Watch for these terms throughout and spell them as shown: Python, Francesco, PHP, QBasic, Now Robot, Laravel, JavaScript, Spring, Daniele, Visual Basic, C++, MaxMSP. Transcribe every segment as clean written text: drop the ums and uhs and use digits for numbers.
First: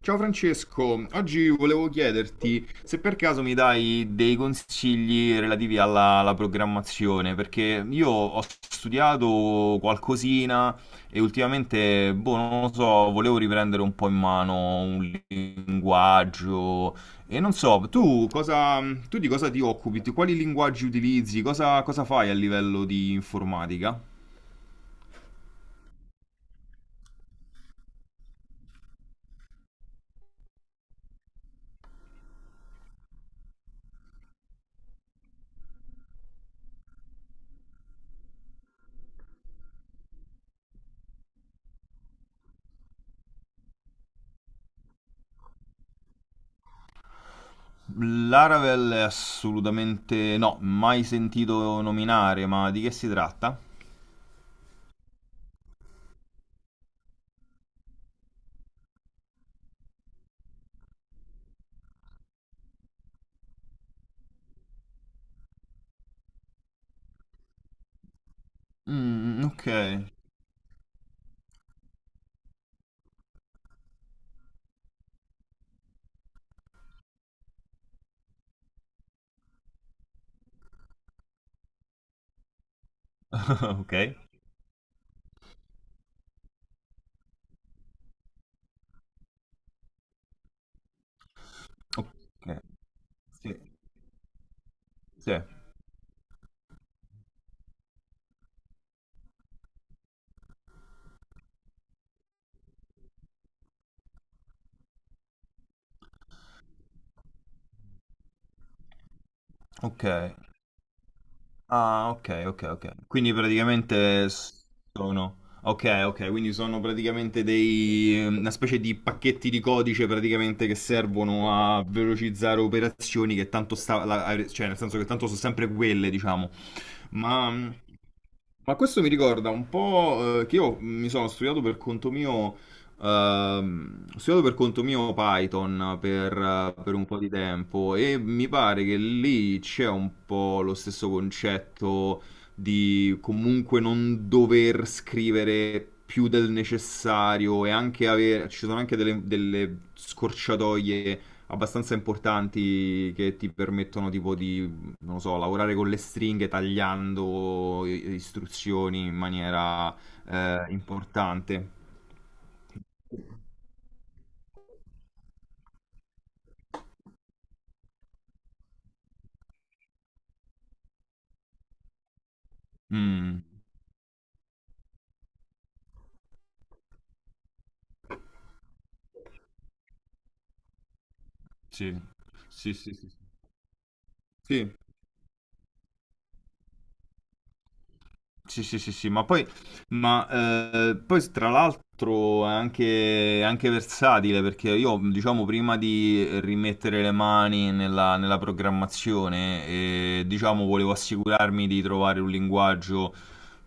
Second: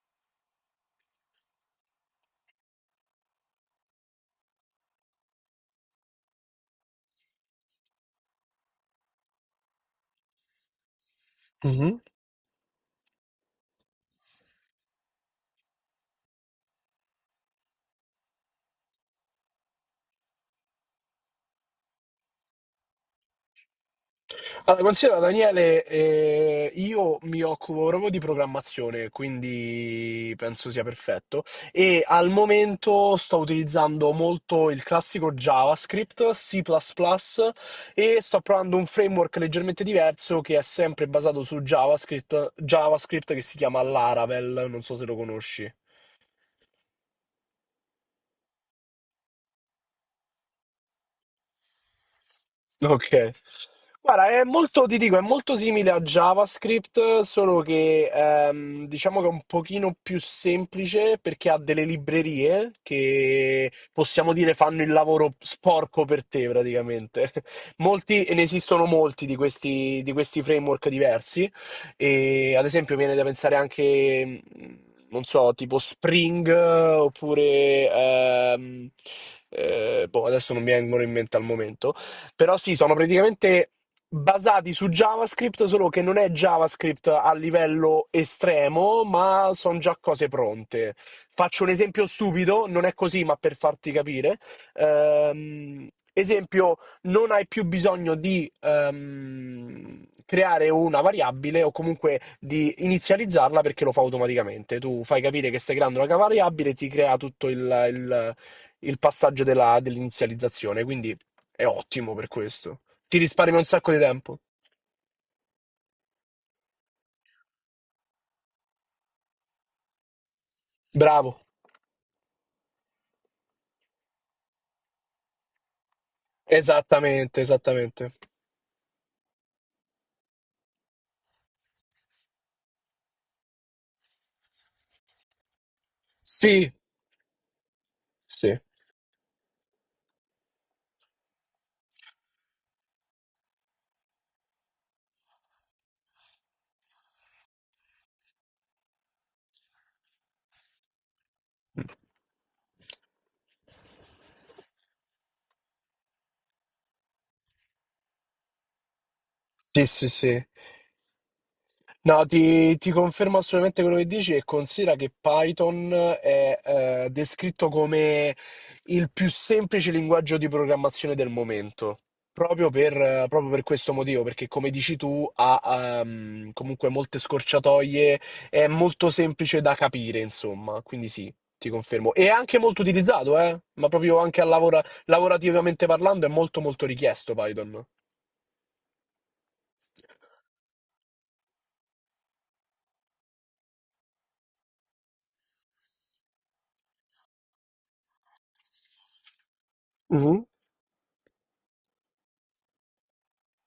Ciao Francesco, oggi volevo chiederti se per caso mi dai dei consigli relativi alla programmazione, perché io ho studiato qualcosina e Mh-mh. ultimamente, boh, non lo so, volevo riprendere un po' in mano un linguaggio e non so, tu di cosa ti occupi? Quali linguaggi utilizzi? Cosa fai a livello di informatica? Allora, considera Daniele, io mi occupo proprio di programmazione, quindi penso sia perfetto. E al momento sto utilizzando molto il classico JavaScript, C++ plus plus e sto provando un framework leggermente diverso che è sempre basato su JavaScript che si chiama Laravel, non so se lo conosci. Laravel è assolutamente no, mai sentito nominare, ma di che si Okay. tratta? Guarda, è molto, ti dico, è molto simile a JavaScript, solo che diciamo che è un pochino più semplice perché ha delle librerie che possiamo dire fanno il lavoro sporco per te praticamente. Molti, e ne esistono molti Mm, ok, di questi framework diversi. E, ad esempio, viene da pensare anche, non so, tipo Spring oppure, adesso non mi vengono in mente al momento però sì, sono praticamente ok, basati su JavaScript, solo che non è JavaScript a livello estremo, ma sono già cose pronte. Faccio un esempio ok, stupido, non è così, ma sì, per farti capire. sì, Ehm, esempio, non hai più bisogno di creare una variabile o comunque di inizializzarla perché lo fa automaticamente. Tu fai capire che stai creando una variabile e ti crea tutto il- il passaggio ok. dell'inizializzazione. Quindi è Ah, ottimo per ok, ok, questo. ok. Ti Quindi risparmia un sacco di tempo. Sono... Ok, ok, quindi sono praticamente dei... una specie di pacchetti di codice praticamente che Bravo. servono a velocizzare operazioni che tanto sta... cioè nel senso che tanto sono sempre quelle, diciamo. Esattamente, Ma... esattamente. Ma questo mi ricorda un po' che io mi sono studiato per conto mio ho studiato per conto mio Python Sì, per un po' di tempo e mi sì. pare che lì c'è un po' lo stesso concetto di comunque non dover scrivere più del necessario e anche avere, ci sono anche delle scorciatoie abbastanza importanti che ti permettono non lo so, lavorare con le stringhe tagliando istruzioni in Sì, maniera sì, sì. Importante. No, ti confermo assolutamente quello che dici e considera che Python è descritto come il più semplice linguaggio di programmazione del momento, Mm. proprio per questo motivo, perché come dici tu ha comunque molte scorciatoie, è molto semplice da capire, insomma, quindi sì, ti Sì, confermo. E è anche sì, molto sì, sì. utilizzato, ma proprio anche a Sì, lavorativamente parlando è molto molto richiesto Python. Sì, sì, sì, sì, ma poi, ma, poi tra l'altro è anche versatile perché io, diciamo, prima di rimettere le mani nella programmazione, Mhm. diciamo, volevo assicurarmi di trovare un linguaggio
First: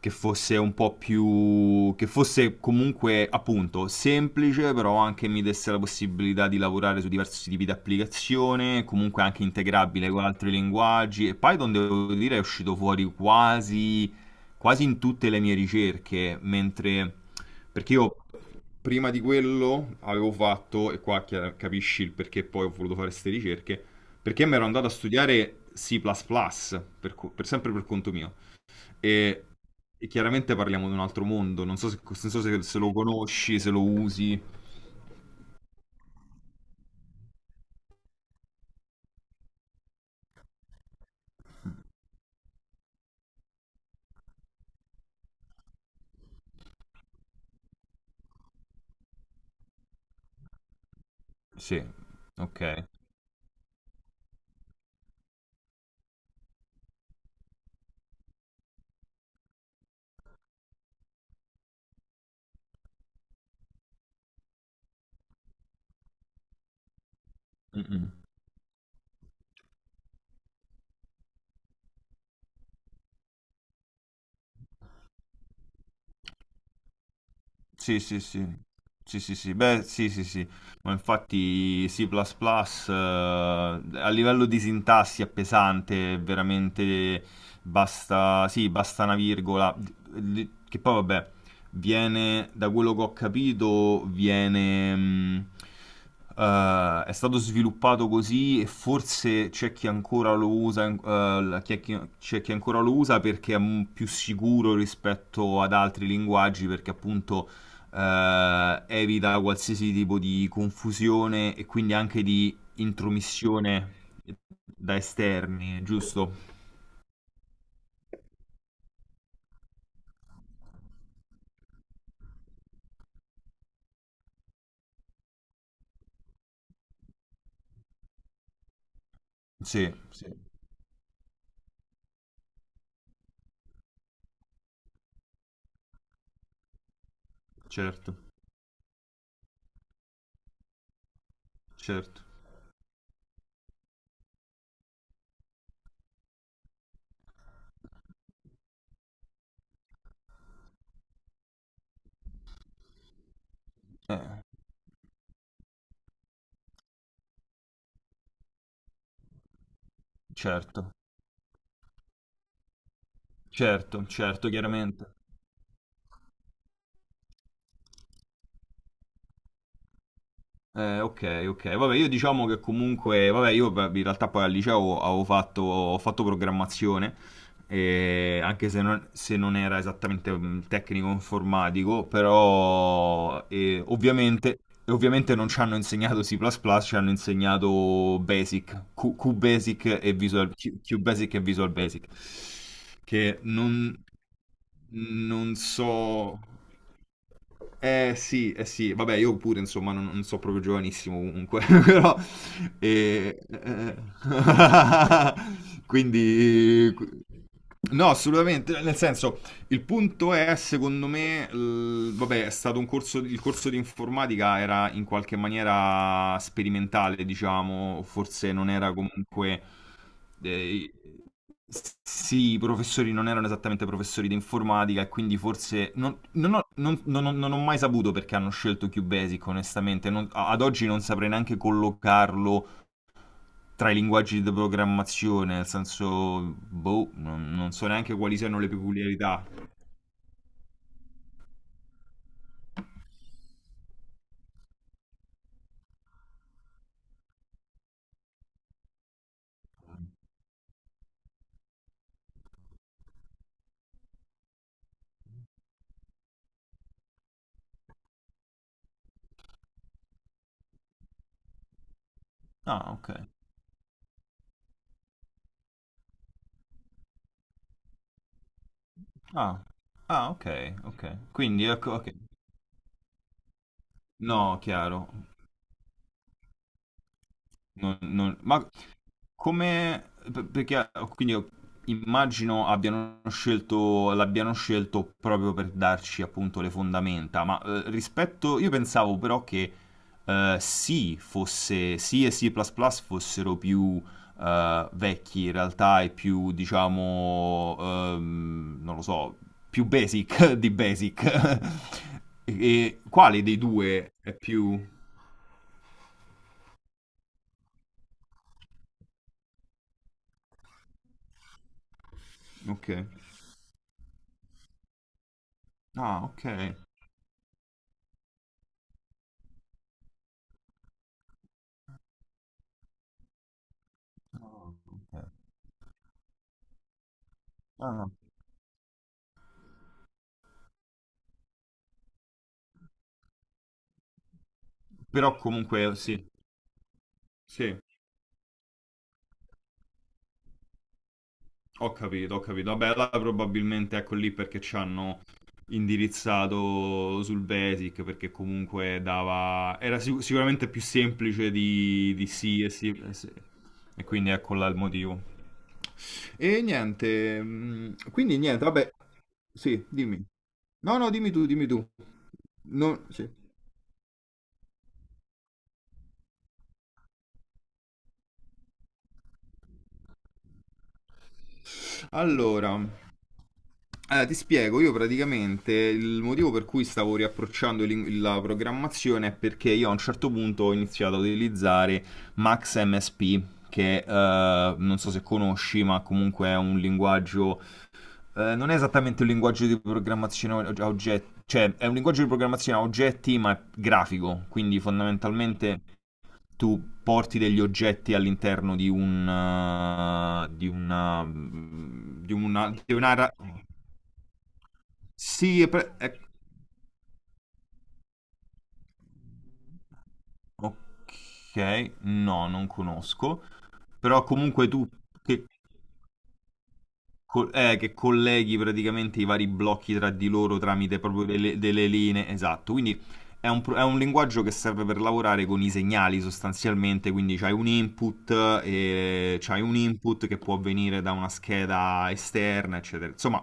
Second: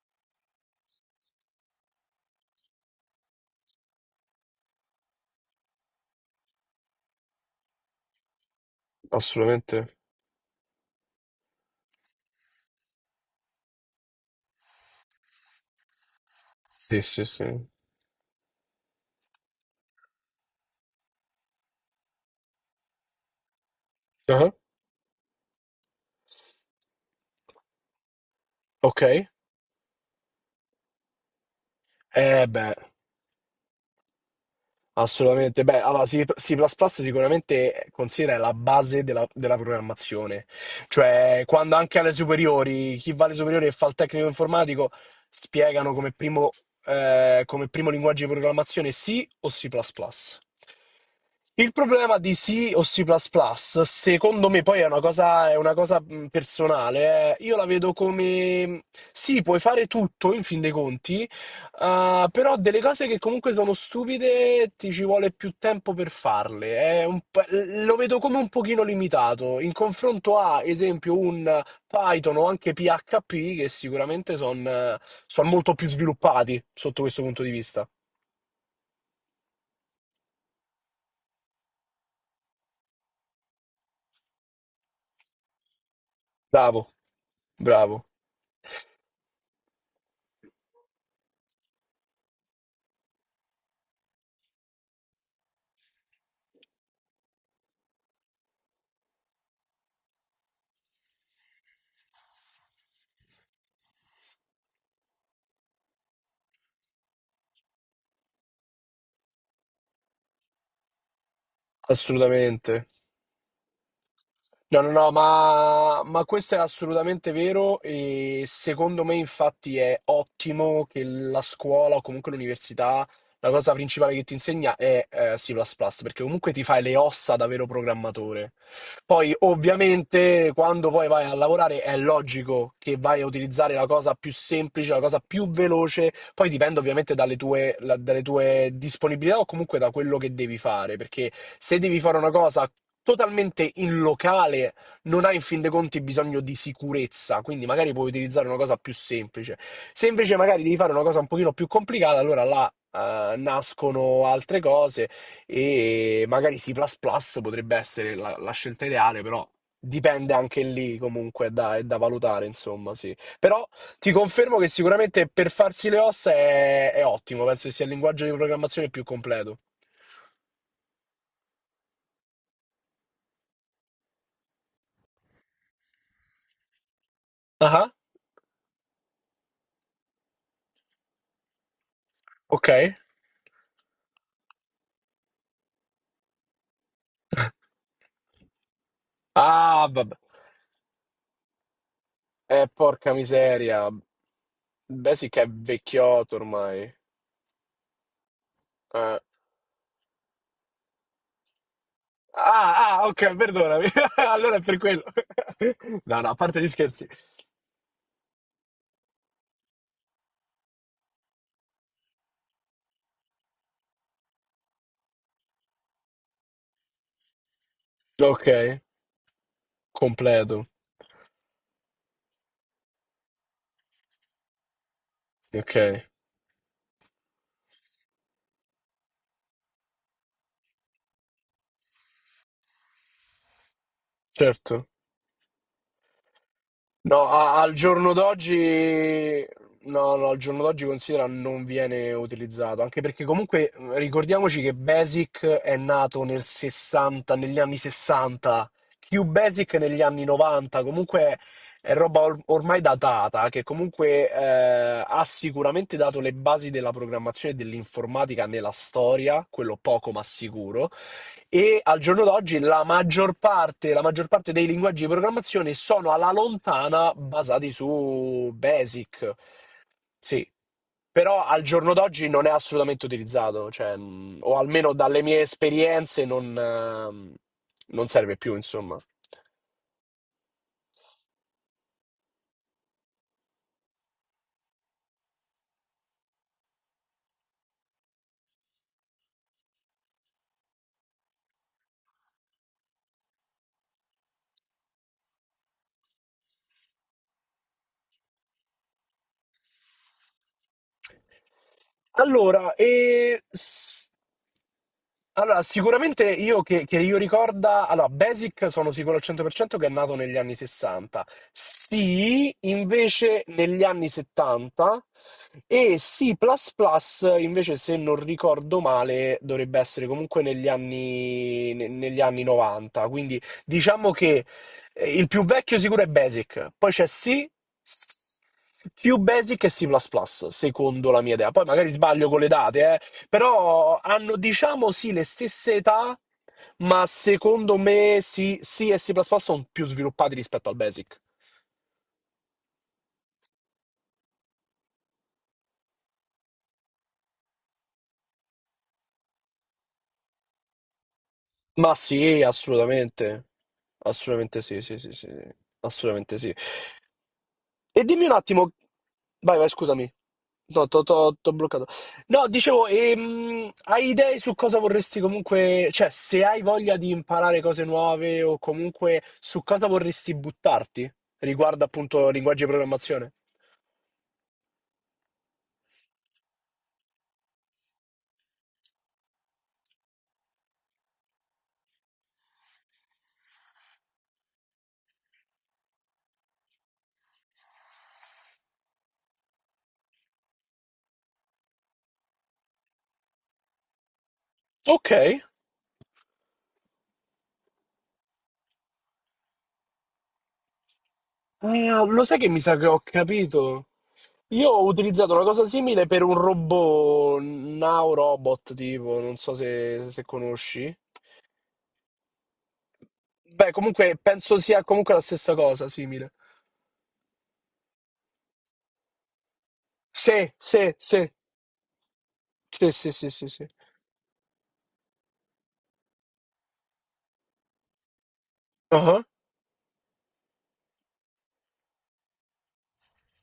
che fosse un po' più, che fosse comunque, appunto, semplice, però anche mi desse la possibilità di lavorare su diversi tipi di applicazione, comunque anche Assolutamente. integrabile con altri linguaggi. E Python, devo dire, è uscito fuori quasi in tutte le mie ricerche, Sì, mentre sì, sì. perché io prima di quello avevo fatto, e qua capisci il perché poi ho voluto fare queste ricerche, perché Ah. mi ero andato a studiare C++, per sempre per conto mio, Ok, e, e chiaramente parliamo di un altro mondo, non so eh beh, se lo conosci, se lo usi. assolutamente. Beh, allora C++ sicuramente considera la base della programmazione. Cioè, quando anche alle superiori, chi va alle superiori e fa il tecnico informatico, spiegano come primo linguaggio di programmazione C o C++. Il Sì, problema di C o ok. C++, secondo me, poi è una cosa personale, eh. Io la vedo come sì, puoi fare tutto in fin dei conti. Ah, però delle cose che comunque sono stupide ti ci vuole più tempo per farle. Mm, Lo vedo mm. come un pochino limitato in confronto a, esempio, un Python o anche PHP che sicuramente sono molto più sviluppati sotto questo punto di vista. Sì, sì, sì. Sì, sì, sì. Beh, sì, sì, sì. Ma infatti C++, a livello di sintassi è pesante, è Bravo, veramente bravo, basta, sì, basta una virgola. Che poi vabbè, da quello che ho capito, viene, è stato sviluppato così e forse c'è chi ancora lo usa, c'è chi ancora lo usa perché è più sicuro rispetto ad altri linguaggi, perché appunto evita qualsiasi tipo di confusione e quindi anche di assolutamente. intromissione No, no, da no, esterni, ma giusto? questo è assolutamente vero e secondo me infatti è ottimo che la scuola o comunque l'università, la cosa principale che ti insegna è C++, perché comunque ti fai le ossa da vero programmatore. Poi Sì, sì, ovviamente quando poi vai a lavorare è logico che vai a utilizzare la cosa più semplice, la cosa più veloce, poi dipende ovviamente dalle tue, certo, dalle tue disponibilità o comunque da quello che devi fare, perché se devi fare certo. una cosa totalmente in locale non hai in fin dei conti bisogno di sicurezza, quindi magari puoi utilizzare una cosa più semplice. Se invece magari devi fare una cosa un pochino più complicata, allora là nascono Eh, altre cose e magari C++ potrebbe essere la scelta ideale, però dipende anche certo, lì comunque, è da valutare, insomma, sì. Però certo, ti certo, confermo che chiaramente. sicuramente per farsi le ossa è ottimo, penso che sia il linguaggio di programmazione più completo. Ok, ok. Vabbè, io diciamo che comunque, vabbè, io beh, in realtà poi al liceo ho fatto programmazione, Ah, anche se non era esattamente un tecnico informatico, ok. però ovviamente, e ovviamente non ci hanno insegnato C++, ci hanno insegnato Ah, QBasic vabbè. QBasic e Visual Basic, Porca che miseria. Beh, sì che è non vecchiotto so... ormai. Sì, eh sì, vabbè, Eh. io pure insomma non so proprio giovanissimo comunque, però... Ah, ah, ok, eh, perdonami. eh, Allora è per quello. No, no, a parte gli Quindi... scherzi. No, assolutamente, nel senso, il punto è, secondo me, vabbè, è stato un corso, il corso di informatica era in qualche maniera sperimentale, diciamo, Ok, forse non era comunque... completo. eh, sì, i professori non erano esattamente professori di informatica e quindi Ok, forse... non ho mai saputo perché hanno scelto QBasic, onestamente. Ad oggi non saprei neanche collocarlo tra i linguaggi di certo. programmazione, nel senso... Boh, No, al non so giorno neanche quali siano le peculiarità. d'oggi, no, no, al giorno d'oggi considera non viene utilizzato, anche perché comunque ricordiamoci che Basic è nato nel 60, negli anni 60, QBasic negli anni 90, comunque è roba ormai datata, che comunque ha sicuramente dato le basi della programmazione e dell'informatica nella storia, quello poco ma sicuro. E al giorno d'oggi Ah, ok. La maggior parte dei linguaggi di programmazione sono alla lontana basati su Basic. Ah, ah, Sì, ok, ok. però al Quindi, ecco, giorno ok. d'oggi non è assolutamente utilizzato, cioè, No, o almeno chiaro. dalle mie esperienze non, non serve più, Ma insomma. come... Perché quindi immagino abbiano scelto, l'abbiano scelto proprio per darci appunto le fondamenta, ma rispetto... Io pensavo però che C e C++ fossero più vecchi in realtà e più, diciamo, non lo so, più basic di basic. E, Allora, e e quale dei s- due è più... Allora, sicuramente io che io ricorda, allora, Basic sono sicuro al 100% che è nato negli anni 60. Sì, Ok. invece negli anni 70 e Ah, C++ ok. invece se non ricordo male dovrebbe essere comunque negli anni, negli anni 90. Quindi diciamo che Ah, il ok. più vecchio sicuro è Basic, poi c'è C, Ah, più Basic e C++, secondo la mia idea. Poi magari sbaglio con le date, eh. Però hanno, diciamo, sì, le però stesse comunque età, sì, ma secondo sì, me sì, sì e C++ sono più sviluppati rispetto al Basic. ho capito, ho capito. Vabbè, là probabilmente ecco lì perché ci hanno indirizzato sul Basic perché comunque dava... era sicuramente più semplice Ma di sì, sì e sì. E sì. assolutamente. E quindi ecco Assolutamente là il sì, sì, sì, motivo. sì. Sì. Assolutamente sì. E niente, mm, E dimmi un quindi niente, attimo... vabbè, Vai, vai, sì, scusami. dimmi. No, No, no, dimmi tu, t'ho dimmi bloccato. tu. No, dicevo, No, sì. Hai idee su cosa vorresti comunque... Cioè, se hai voglia di imparare cose nuove o comunque su cosa vorresti buttarti riguardo appunto linguaggi di Allora, programmazione? allora, ti spiego, io praticamente il motivo per cui stavo riapprocciando la programmazione è perché io a un certo punto ho iniziato a utilizzare MaxMSP, che non so se conosci, ma comunque è un linguaggio, non è esattamente un linguaggio di programmazione a oggetti, cioè è un linguaggio di programmazione a oggetti, ma è grafico, quindi Ok. fondamentalmente tu porti degli oggetti all'interno di un Ah, lo sai che mi sa che di ho un'area capito? Io ho utilizzato una sì cosa è pre- simile è- per un robot, Now Robot, tipo, non so se, se conosci. ok no non conosco Beh, comunque però penso comunque sia tu comunque la che stessa cosa, simile. Che colleghi praticamente i vari blocchi tra di Sì, loro sì, tramite proprio sì, delle linee, esatto. sì, Quindi sì, sì, sì, è un, sì. È un linguaggio che serve per lavorare con i segnali sostanzialmente, quindi c'hai un input, Ah. e c'hai un input che può venire da una scheda esterna, eccetera. Insomma,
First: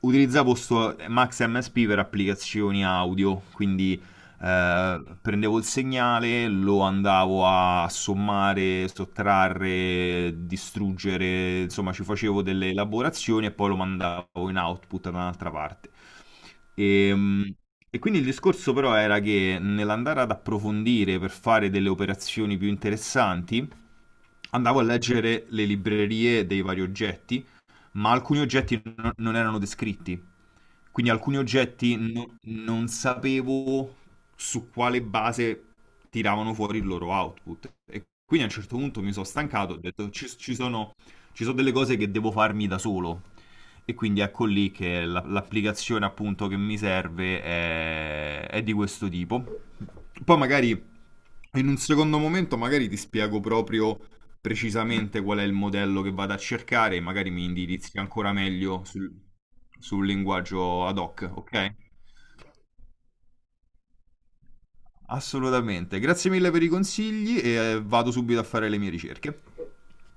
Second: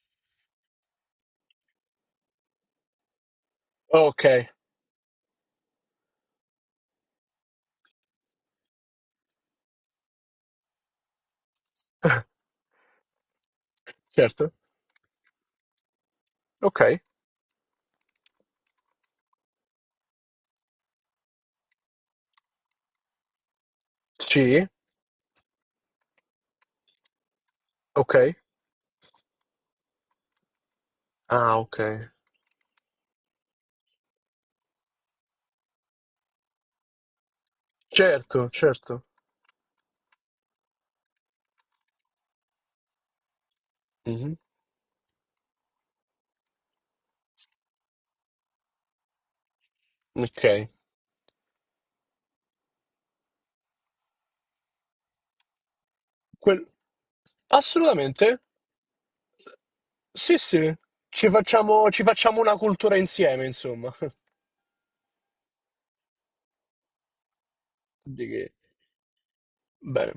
utilizzavo sto Max MSP per applicazioni audio, quindi Ok, prendevo il segnale, lo andavo a sommare, sottrarre, distruggere, insomma ci facevo delle elaborazioni e poi lo mandavo certo. in output da un'altra parte. Ok. E, mm, e quindi il discorso però era che nell'andare ad approfondire per fare delle operazioni più interessanti, Sì, andavo a leggere le librerie dei vari oggetti, ma ok. alcuni oggetti non erano descritti. Quindi alcuni Ah, ok. oggetti non sapevo su quale base tiravano fuori il loro output. E quindi Certo, a un certo punto certo. mi sono stancato, ho detto ci sono delle cose che devo farmi da solo. E quindi Mhm. ecco lì che l'applicazione appunto che mi serve è di questo tipo. Poi Ok. magari in un secondo momento magari ti spiego proprio precisamente qual è il modello che vado a Quel- cercare, magari mi indirizzi ancora Assolutamente. meglio sul, sul Sì, sì. linguaggio ad hoc, ok? Ci facciamo una cultura insieme, insomma. Assolutamente. Grazie mille per i consigli e vado Di subito a che- fare le mie ricerche. Bene.